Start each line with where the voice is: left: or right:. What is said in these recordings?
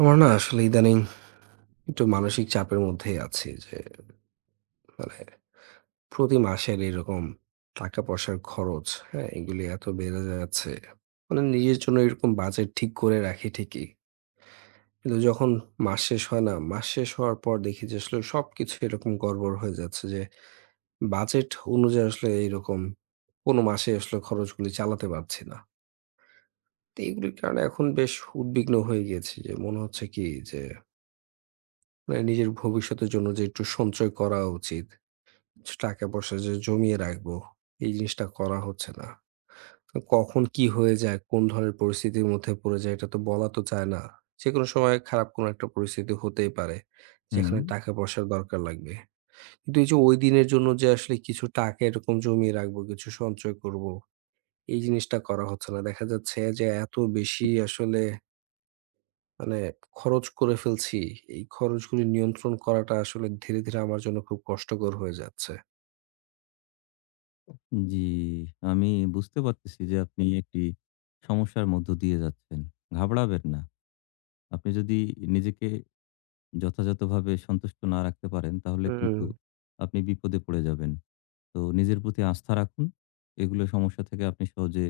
right: আমার না আসলে ইদানিং একটু মানসিক চাপের মধ্যেই আছি যে মানে প্রতি মাসের এরকম টাকা পয়সার খরচ, হ্যাঁ? এগুলি এত বেড়ে যাচ্ছে। মানে নিজের জন্য এরকম বাজেট ঠিক করে রাখি ঠিকই। কিন্তু যখন মাস শেষ হয় না, মাস শেষ হওয়ার পর দেখি যে আসলে সবকিছু এরকম গড়বড় হয়ে যাচ্ছে যে বাজেট অনুযায়ী আসলে এইরকম কোনো মাসে আসলে খরচগুলি চালাতে পারছি না। তো এগুলির কারণে এখন বেশ উদ্বিগ্ন হয়ে গিয়েছি যে মনে হচ্ছে কি যে মানে নিজের ভবিষ্যতের জন্য যে একটু সঞ্চয় করা উচিত কিছু টাকা পয়সা যে জমিয়ে রাখবো, এই জিনিসটা করা হচ্ছে না। তো কখন কি হয়ে যায়, কোন ধরনের পরিস্থিতির মধ্যে পড়ে যাই এটা তো বলা তো যায় না। যেকোনো সময় খারাপ কোনো একটা পরিস্থিতি হতেই পারে,
left: হুম,
right: যেখানে টাকা পয়সার দরকার লাগবে। কিন্তু এই যে ওই দিনের জন্য যে আসলে কিছু টাকা এরকম জমিয়ে রাখবো, কিছু সঞ্চয় করবো, এই জিনিসটা করা হচ্ছে না। দেখা যাচ্ছে যে এত বেশি আসলে মানে খরচ করে ফেলছি, এই খরচগুলি নিয়ন্ত্রণ করাটা আসলে ধীরে, ধীরে আমার জন্য খুব কষ্টকর হয়ে যাচ্ছে।
left: জি। আমি বুঝতে পারতেছি যে আপনি একটি সমস্যার মধ্য দিয়ে যাচ্ছেন। ঘাবড়াবেন না। আপনি যদি নিজেকে যথাযথভাবে সন্তুষ্ট না রাখতে পারেন তাহলে
right: হুম,
left: কিন্তু আপনি বিপদে পড়ে যাবেন। তো নিজের প্রতি আস্থা রাখুন। এগুলো সমস্যা থেকে আপনি সহজে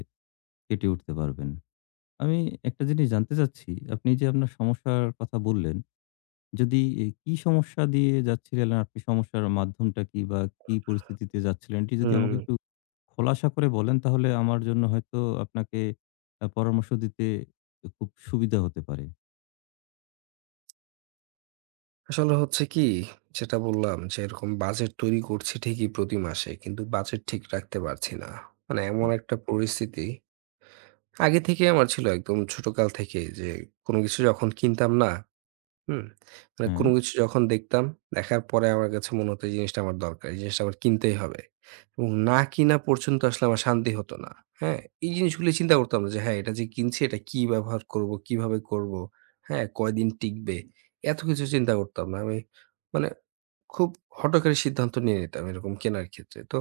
left: কেটে উঠতে পারবেন। আমি একটা জিনিস জানতে চাচ্ছি, আপনি যে আপনার সমস্যার কথা বললেন, যদি এ কি সমস্যা দিয়ে যাচ্ছিলেন আপনি? সমস্যার মাধ্যমটা কি, বা কি পরিস্থিতিতে যাচ্ছিলেন? এটি যদি
right: হুম।
left: আমাকে একটু খোলাসা করে বলেন তাহলে আমার জন্য হয়তো আপনাকে পরামর্শ দিতে খুব সুবিধা হতে পারে।
right: আসলে হচ্ছে কি, যেটা বললাম যে এরকম বাজেট তৈরি করছি ঠিকই প্রতি মাসে। কিন্তু বাজেট ঠিক রাখতে পারছি না। মানে এমন
left: উম
right: একটা পরিস্থিতি আগে থেকেই আমার ছিল একদম ছোটকাল থেকেই যে, কোন কিছু যখন কিনতাম না হুম। মানে
left: হ্যাঁ,
right: কোনো কিছু যখন দেখতাম, দেখার পরে আমার কাছে মনে হতো এই জিনিসটা আমার দরকার। এই জিনিসটা আমার কিনতেই হবে। এবং না কিনা পর্যন্ত আসলে আমার শান্তি হতো না। হ্যাঁ? এই জিনিসগুলো চিন্তা করতাম না যে হ্যাঁ, এটা যে কিনছি এটা কি ব্যবহার করব? কিভাবে করব? হ্যাঁ, কয়দিন টিকবে? এত কিছু চিন্তা করতাম না। আমি মানে খুব হঠকারী সিদ্ধান্ত নিয়ে নিতাম এরকম কেনার ক্ষেত্রে। তো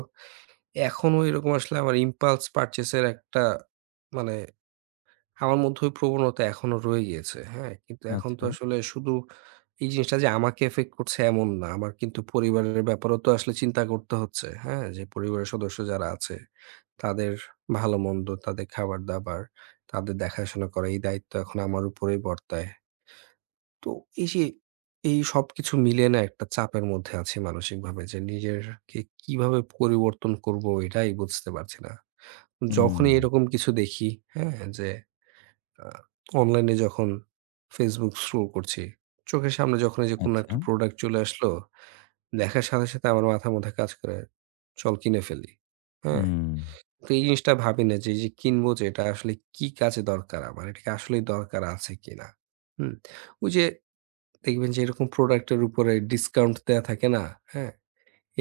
right: এখনো এরকম আসলে আমার impulse purchase এর একটা মানে আমার মধ্যে ওই প্রবণতা এখনো রয়ে গিয়েছে। হ্যাঁ? কিন্তু এখন তো
left: আচ্ছা।
right: আসলে শুধু এই জিনিসটা যে আমাকে এফেক্ট করছে এমন না। আমার কিন্তু পরিবারের ব্যাপারেও তো আসলে চিন্তা করতে হচ্ছে। হ্যাঁ? যে পরিবারের সদস্য যারা আছে তাদের ভালো-মন্দ, তাদের খাবার-দাবার, তাদের দেখাশোনা করা এই দায়িত্ব এখন আমার উপরেই বর্তায়। তো এই যে এই সবকিছু মিলিয়ে না একটা চাপের মধ্যে আছি মানসিকভাবে যে নিজেরকে কিভাবে পরিবর্তন করব এটাই বুঝতে পারছি না।
left: হুম,
right: যখনই এরকম কিছু দেখি, হ্যাঁ? যে আ অনলাইনে যখন Facebook স্ক্রল করছি, চোখের সামনে যখন এই যে কোনো
left: আচ্ছা।
right: একটা প্রোডাক্ট চলে আসলো, দেখার সাথে, সাথে আমার মাথার মধ্যে কাজ করে, "চল কিনে ফেলি।" হ্যাঁ?
left: হুম,
right: তো এই জিনিসটা ভাবি না যে, এই যে কিনবো যে এটা আসলে কি কাজে দরকার আমার? এটা কি আসলেই দরকার আছে কিনা? হুম? ওই যে দেখবেন যে এরকম প্রোডাক্টের উপরে ডিসকাউন্ট দেয়া থাকে না? হ্যাঁ?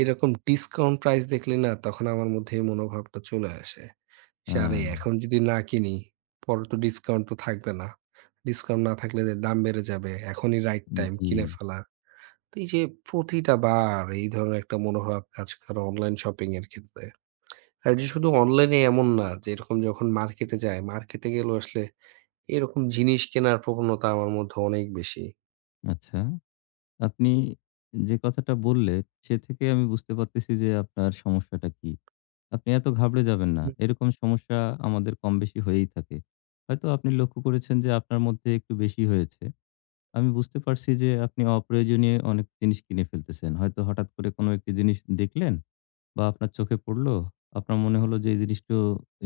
right: এরকম ডিসকাউন্ট প্রাইস দেখলে না তখন আমার মধ্যে এই মনোভাবটা চলে আসে। সে আরে
left: হ্যাঁ,
right: এখন যদি না কিনি, পরে তো ডিসকাউন্ট তো থাকবে না। ডিসকাউন্ট না থাকলে যে দাম বেড়ে যাবে। এখনই রাইট টাইম
left: জি,
right: কিনে ফেলার। তো এই যে প্রতিটা বার এই ধরনের একটা মনোভাব কাজ করে অনলাইন শপিং এর ক্ষেত্রে। আর যে শুধু অনলাইনে এমন না যে এরকম যখন মার্কেটে যায়, মার্কেটে গেলেও আসলে এরকম জিনিস কেনার প্রবণতা আমার মধ্যে অনেক বেশি।
left: আচ্ছা। আপনি যে কথাটা বললেন সে থেকে আমি বুঝতে পারতেছি যে আপনার সমস্যাটা কি। আপনি এত ঘাবড়ে যাবেন না।
right: হুম,
left: এরকম সমস্যা আমাদের কমবেশি হয়েই থাকে। হয়তো আপনি লক্ষ্য করেছেন যে আপনার মধ্যে একটু বেশি হয়েছে। আমি বুঝতে পারছি যে আপনি অপ্রয়োজনীয় অনেক জিনিস কিনে ফেলতেছেন। হয়তো হঠাৎ করে কোনো একটি জিনিস দেখলেন বা আপনার চোখে পড়ল। আপনার মনে হলো যে এই জিনিসটো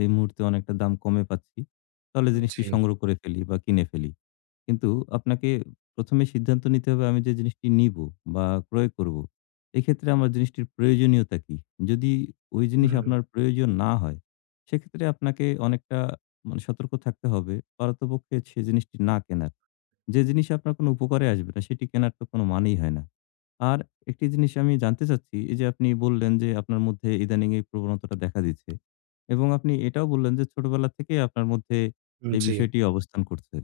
left: এই মুহূর্তে অনেকটা দাম কমে পাচ্ছি। তাহলে জিনিসটি
right: জি,
left: সংগ্রহ করে ফেলি বা কিনে ফেলি। কিন্তু আপনাকে ১ম এ সিদ্ধান্ত নিতে হবে আমি যে জিনিসটি নিবো বা ক্রয় করব, এক্ষেত্রে আমার জিনিসটির প্রয়োজনীয়তা কি? যদি ওই জিনিস
right: হুম,
left: আপনার প্রয়োজন না হয়, সেক্ষেত্রে আপনাকে অনেকটা মানে সতর্ক থাকতে হবে পারতপক্ষে সে জিনিসটি না কেনার। যে জিনিস আপনার কোনো উপকারে আসবে না, সেটি কেনার তো কোনো মানেই হয় না। আর একটি জিনিস আমি জানতে চাচ্ছি, এই যে আপনি বললেন যে আপনার মধ্যে ইদানিং এই প্রবণতাটা দেখা দিচ্ছে এবং আপনি এটাও বললেন যে ছোটবেলা থেকেই আপনার মধ্যে
right: হুম,
left: এই
right: জি।
left: বিষয়টি অবস্থান করছে।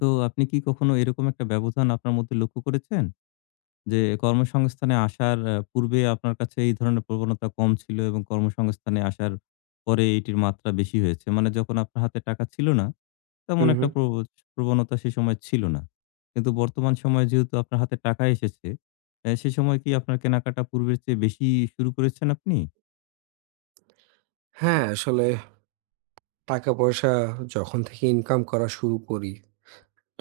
left: তো আপনি কি কখনো এরকম একটা ব্যবধান আপনার মধ্যে লক্ষ্য করেছেন? যে কর্মসংস্থানে আসার পূর্বে আপনার কাছে এই ধরনের প্রবণতা কম ছিল এবং কর্মসংস্থানে আসার পরে এটির মাত্রা বেশি হয়েছে। মানে যখন আপনার হাতে টাকা ছিল না, তেমন
right: হুম,
left: একটা
right: হুম।
left: প্রবণতা সে সময় ছিল না। কিন্তু বর্তমান সময়ে যেহেতু আপনার হাতে টাকা এসেছে, সে সময় কি আপনার কেনাকাটা পূর্বের চেয়ে বেশি শুরু করেছেন আপনি?
right: হ্যাঁ, আসলে টাকা পয়সা যখন থেকে ইনকাম করা শুরু করি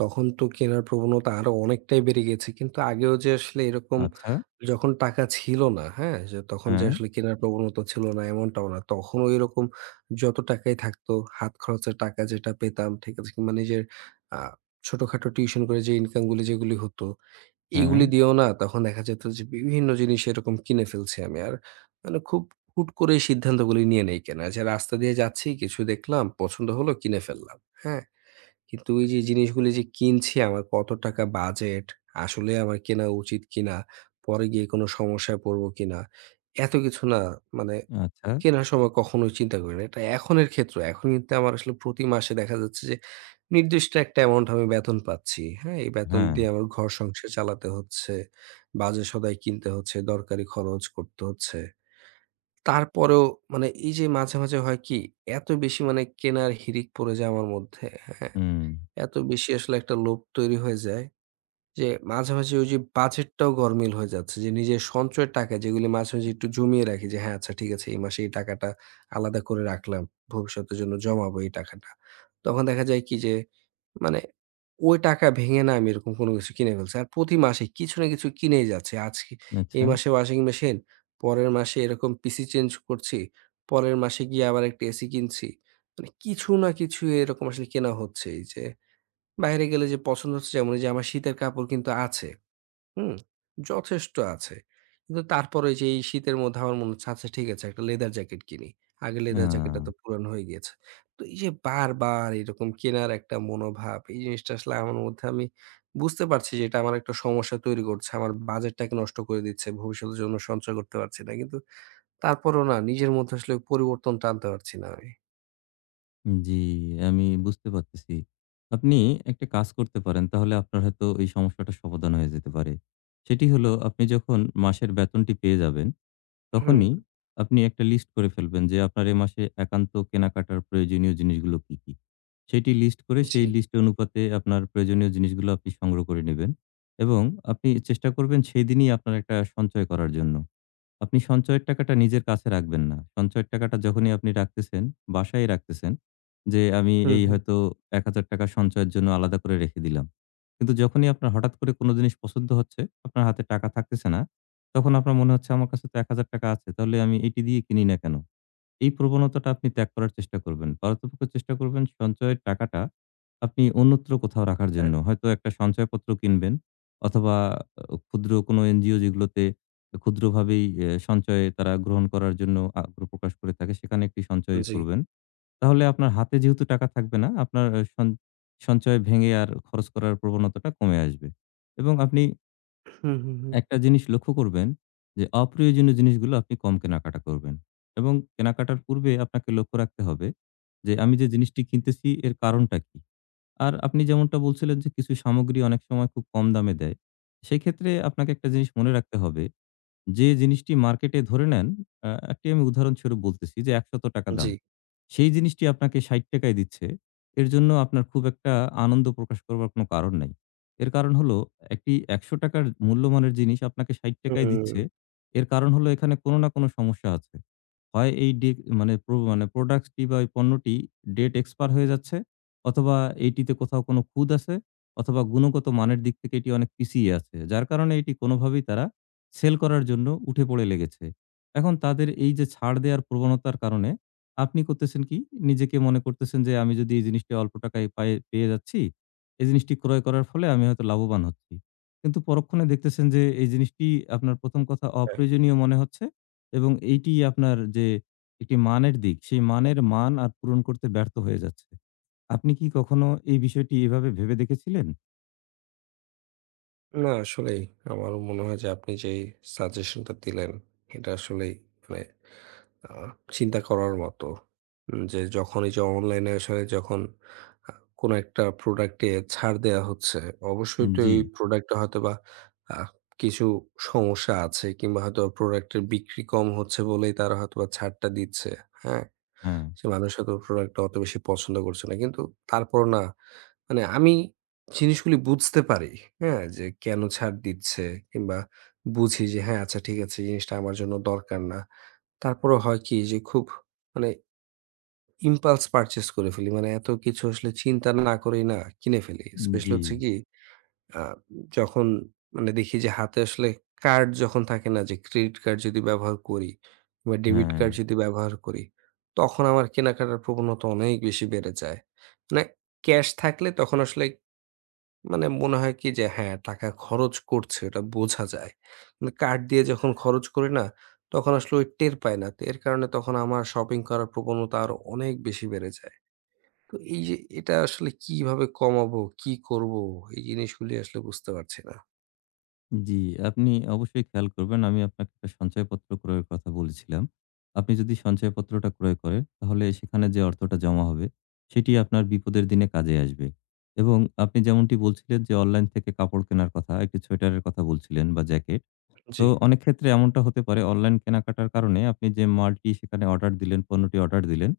right: তখন তো কেনার প্রবণতা আরো অনেকটাই বেড়ে গেছে। কিন্তু আগেও যে আসলে এরকম
left: আচ্ছা।
right: যখন টাকা ছিল না, হ্যাঁ? যে তখন যে
left: হ্যাঁ,
right: আসলে কেনার প্রবণতা ছিল না এমনটাও না। তখনও এরকম যত টাকাই থাকতো হাত খরচের টাকা যেটা পেতাম, ঠিক আছে? কিংবা নিজের আ ছোটখাটো টিউশন করে যে ইনকাম গুলি যেগুলি হতো,
left: হ্যাঁ,
right: এগুলি দিয়েও না তখন দেখা যেত যে বিভিন্ন জিনিস এরকম কিনে ফেলছি আমি। আর মানে খুব হুট করে সিদ্ধান্তগুলি নিয়ে নেই কেনার। যে রাস্তা দিয়ে যাচ্ছি কিছু দেখলাম, পছন্দ হলো কিনে ফেললাম। হ্যাঁ? কিন্তু ওই যে জিনিসগুলি যে কিনছি আমার কত টাকা বাজেট, আসলে আমার কেনা উচিত কিনা, পরে গিয়ে কোনো সমস্যায় পড়বো কিনা, এত কিছু না মানে
left: আচ্ছা,
right: কেনার সময় কখনোই চিন্তা করি না। এটা এখনের ক্ষেত্র। এখন কিন্তু আমার আসলে প্রতি মাসে দেখা যাচ্ছে যে নির্দিষ্ট একটা অ্যামাউন্ট আমি বেতন পাচ্ছি। হ্যাঁ? এই বেতন
left: হ্যাঁ,
right: দিয়ে আমার ঘর সংসার চালাতে হচ্ছে, বাজার-সদাই কিনতে হচ্ছে, দরকারি খরচ করতে হচ্ছে। তারপরেও মানে এই যে মাঝে, মাঝে হয় কি এত বেশি মানে কেনার হিড়িক পড়ে যায় আমার মধ্যে, হ্যাঁ?
left: হুম,
right: এত বেশি আসলে একটা লোভ তৈরি হয়ে যায় যে মাঝামাঝি ওই যে বাজেটটাও গরমিল হয়ে যাচ্ছে যে নিজের সঞ্চয়ের টাকা যেগুলি মাঝামাঝি একটু জমিয়ে রাখি যে হ্যাঁ আচ্ছা ঠিক আছে এই মাসে এই টাকাটা আলাদা করে রাখলাম ভবিষ্যতের জন্য জমাবো এই টাকাটা তখন দেখা যায় কি যে মানে ওই টাকা ভেঙে না আমি এরকম কোনো কিছু কিনে ফেলছি আর প্রতি মাসে কিছু না কিছু কিনেই যাচ্ছে আজকে এই
left: আচ্ছা,
right: মাসে ওয়াশিং মেশিন পরের মাসে এরকম পিসি চেঞ্জ করছি পরের মাসে গিয়ে আবার একটা এসি কিনছি মানে কিছু না কিছু এরকম আসলে কেনা হচ্ছে এই যে বাইরে গেলে যে পছন্দ হচ্ছে যেমন এই যে আমার শীতের কাপড় কিন্তু আছে। হুম? যথেষ্ট আছে। কিন্তু তারপরে যে এই শীতের মধ্যে আমার মনে হচ্ছে, আচ্ছা ঠিক আছে একটা লেদার জ্যাকেট কিনি। আগে
left: আ
right: লেদার জ্যাকেটটা তো পুরানো হয়ে গিয়েছে। তো এই যে বারবার এরকম কেনার একটা মনোভাব, এই জিনিসটা আসলে আমার মধ্যে আমি বুঝতে পারছি যে এটা আমার একটা সমস্যা তৈরি করছে। আমার বাজেটটাকে নষ্ট করে দিচ্ছে। ভবিষ্যতের জন্য সঞ্চয় করতে পারছি না। কিন্তু তারপরেও না নিজের মধ্যে আসলে পরিবর্তনটা আনতে পারছি না আমি।
left: জি, আমি বুঝতে পারতেছি। আপনি একটা কাজ করতে পারেন। তাহলে আপনার হয়তো এই সমস্যাটার সমাধান হয়ে যেতে পারে। সেটি হলো আপনি যখন মাসের বেতনটি পেয়ে যাবেন,
right: হুম,
left: তখনই আপনি একটা লিস্ট করে ফেলবেন যে আপনার এ মাসে একান্ত কেনাকাটার প্রয়োজনীয় জিনিসগুলো কী, কী? সেটি লিস্ট করে
right: জি।
left: সেই লিস্ট অনুপাতে আপনার প্রয়োজনীয় জিনিসগুলো আপনি সংগ্রহ করে নেবেন এবং আপনি চেষ্টা করবেন সেইদিনই আপনার একটা সঞ্চয় করার জন্য। আপনি সঞ্চয়ের টাকাটা নিজের কাছে রাখবেন না। সঞ্চয়ের টাকাটা যখনই আপনি রাখতেছেন, বাসায় রাখতেছেন যে, আমি
right: হুম,
left: এই
right: হুম।
left: হয়তো ৳১,০০০ সঞ্চয়ের জন্য আলাদা করে রেখে দিলাম। কিন্তু যখনই আপনার হঠাৎ করে কোনো জিনিস পছন্দ হচ্ছে, আপনার হাতে টাকা থাকতেছে না, তখন আপনার মনে হচ্ছে আমার কাছে তো ৳১,০০০ আছে। তাহলে আমি এটি দিয়ে কিনি না কেন? এই প্রবণতাটা আপনি ত্যাগ করার চেষ্টা করবেন। পারতপক্ষে চেষ্টা করবেন সঞ্চয়ের টাকাটা আপনি অন্যত্র কোথাও রাখার
right: হ্যাঁ,
left: জন্য। হয়তো একটা সঞ্চয়পত্র কিনবেন অথবা ক্ষুদ্র কোনো এনজিও যেগুলোতে ক্ষুদ্রভাবেই এ সঞ্চয়ে তারা গ্রহণ করার জন্য আগ্রহ প্রকাশ করে থাকে, সেখানে একটি সঞ্চয়
right: জি।
left: করবেন। তাহলে আপনার হাতে যেহেতু টাকা থাকবে না, আপনার সন সঞ্চয় ভেঙে আর খরচ করার প্রবণতাটা কমে আসবে এবং আপনি
right: হুম, হুম, হুম।
left: একটা জিনিস লক্ষ্য করবেন যে, অপ্রয়োজনীয় জিনিসগুলো আপনি কম কেনাকাটা করবেন এবং কেনাকাটার পূর্বে আপনাকে লক্ষ্য রাখতে হবে যে, আমি যে জিনিসটি কিনতেছি এর কারণটা কি? আর আপনি যেমনটা বলছিলেন যে, কিছু সামগ্রী অনেক সময় খুব কম দামে দেয়। সেক্ষেত্রে আপনাকে একটা জিনিস মনে রাখতে হবে, যে জিনিসটি মার্কেটে ধরে নেন, একটি আমি উদাহরণস্বরূপ বলতেছি যে, ৳১০০
right: জি।
left: দাম। সেই জিনিসটি আপনাকে ৳৬০ য় দিচ্ছে। এর জন্য আপনার খুব একটা আনন্দ প্রকাশ করবার কোনো কারণ নাই। এর কারণ হলো একটি ৳১০০ র মূল্যমানের জিনিস আপনাকে ৳৬০ য়
right: হুম,
left: দিচ্ছে। এর কারণ হলো এখানে কোনো না কোনো সমস্যা আছে। হয় এই ডে মানে প্রো মানে প্রোডাক্টসটি বা ওই পণ্যটি ডেট expire হয়ে যাচ্ছে অথবা এইটিতে কোথাও কোনো খুঁত আছে অথবা গুণগত মানের দিক থেকে এটি অনেক পিছিয়ে আছে। যার কারণে এটি কোনোভাবেই তারা সেল করার জন্য উঠে পড়ে লেগেছে। এখন তাদের এই যে ছাড় দেওয়ার প্রবণতার কারণে আপনি করতেছেন কি? নিজেকে মনে করতেছেন যে, আমি যদি এই জিনিসটা অল্প টাকায় পায়ে পেয়ে যাচ্ছি, এই জিনিসটি ক্রয় করার ফলে আমি হয়তো লাভবান হচ্ছি। কিন্তু পরক্ষণে দেখতেছেন যে, এই জিনিসটি আপনার ১ম কথা
right: হ্যাঁ।
left: অপ্রয়োজনীয় মনে হচ্ছে এবং এইটি আপনার যে একটি মানের দিক, সেই মানের মান আর পূরণ করতে ব্যর্থ হয়ে যাচ্ছে। আপনি কি কখনো এই বিষয়টি এভাবে ভেবে দেখেছিলেন?
right: না আসলেই আমারও মনে হয় যে আপনি যেই সাজেশনটা দিলেন এটা আসলেই মানে আ চিন্তা করার মতো। যে যখন এই যে অনলাইনে আসলে যখন আ কোনো একটা প্রোডাক্টে ছাড় দেয়া হচ্ছে, অবশ্যই তো
left: জি,
right: এই প্রোডাক্টটা হয়তোবা আ কিছু সমস্যা আছে কিংবা হয়তো প্রোডাক্টের বিক্রি কম হচ্ছে বলেই তারা হয়তোবা ছাড়টা দিচ্ছে। হ্যাঁ?
left: হ্যাঁ,
right: যে মানুষ হয়তো প্রোডাক্টটা অত বেশি পছন্দ করছে না। কিন্তু তারপরও না মানে আমি জিনিসগুলি বুঝতে পারি, হ্যাঁ? যে কেন ছাড় দিচ্ছে কিংবা বুঝি যে হ্যাঁ, আচ্ছা ঠিক আছে জিনিসটা আমার জন্য দরকার না। তারপরেও হয় কি যে খুব মানে impulse purchase করে ফেলি। মানে এত কিছু আসলে চিন্তা না করেই না কিনে ফেলি। স্পেশালি
left: জি,
right: হচ্ছে কি আ যখন মানে দেখি যে হাতে আসলে কার্ড যখন থাকে না যে ক্রেডিট কার্ড যদি ব্যবহার করি বা ডেবিট
left: হ্যাঁ।
right: কার্ড যদি ব্যবহার করি, তখন আমার কেনাকাটার প্রবণতা অনেক বেশি বেড়ে যায়। মানে ক্যাশ থাকলে তখন আসলে মানে মনে হয় কি যে হ্যাঁ, টাকা খরচ করছে এটা বোঝা যায়। কিন্তু কার্ড দিয়ে যখন খরচ করি না, তখন আসলে ওই টের পাই না। তো এর কারণে তখন আমার শপিং করার প্রবণতা আরো অনেক বেশি বেড়ে যায়। তো এই যে এটা আসলে কিভাবে কমাবো? কি করবো? এই জিনিসগুলি আসলে বুঝতে পারছি না।
left: জি, আপনি অবশ্যই খেয়াল করবেন। আমি আপনাকে একটা সঞ্চয়পত্র ক্রয়ের কথা বলেছিলাম। আপনি যদি সঞ্চয়পত্রটা ক্রয় করেন, তাহলে সেখানে যে অর্থটা জমা হবে, সেটি আপনার বিপদের দিনে কাজে আসবে। এবং আপনি যেমনটি বলছিলেন যে, অনলাইন থেকে কাপড় কেনার কথা, একটি সোয়েটারের কথা বলছিলেন বা জ্যাকেট।
right: জি।
left: তো অনেক ক্ষেত্রে এমনটা হতে পারে অনলাইন কেনাকাটার কারণে আপনি যে মালটি সেখানে অর্ডার দিলেন, পণ্যটি অর্ডার দিলেন,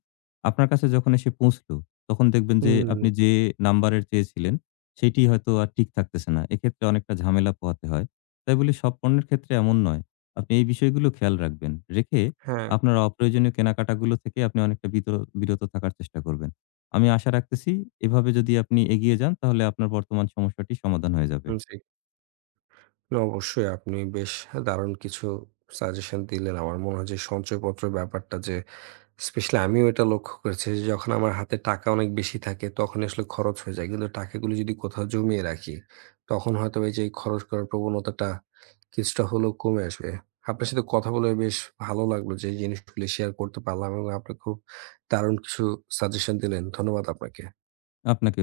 left: আপনার কাছে যখন এসে পৌঁছলো, তখন দেখবেন যে
right: হুম,
left: আপনি যে নাম্বারের চেয়েছিলেন, সেটি হয়তো আর ঠিক থাকতেছে না। এক্ষেত্রে অনেকটা ঝামেলা পোহাতে হয়। তাই বলে সব পণ্যের ক্ষেত্রে এমন নয়। আপনি এই বিষয়গুলো খেয়াল রাখবেন। রেখে
right: হ্যাঁ,
left: আপনার অপ্রয়োজনীয় কেনাকাটাগুলো থেকে আপনি অনেকটা বিরত থাকার চেষ্টা করবেন। আমি আশা রাখতেছি এভাবে যদি আপনি এগিয়ে যান, তাহলে আপনার বর্তমান সমস্যাটি সমাধান হয়ে যাবে।
right: জি। না অবশ্যই আপনি বেশ দারুণ কিছু সাজেশন দিলেন। আমার মনে হয় যে সঞ্চয়পত্রের ব্যাপারটা যে স্পেশালি আমিও এটা লক্ষ্য করেছি যে যখন আমার হাতে টাকা অনেক বেশি থাকে তখন আসলে খরচ হয়ে যায়। কিন্তু টাকাগুলো যদি কোথাও জমিয়ে রাখি, তখন হয়তো এই যে এই খরচ করার প্রবণতাটা কিছুটা হলেও কমে আসবে। আপনার সাথে কথা বলে বেশ ভালো লাগলো যে এই জিনিসগুলো শেয়ার করতে পারলাম এবং আপনি খুব দারুণ কিছু সাজেশন দিলেন। ধন্যবাদ আপনাকে।
left: আপনাকেও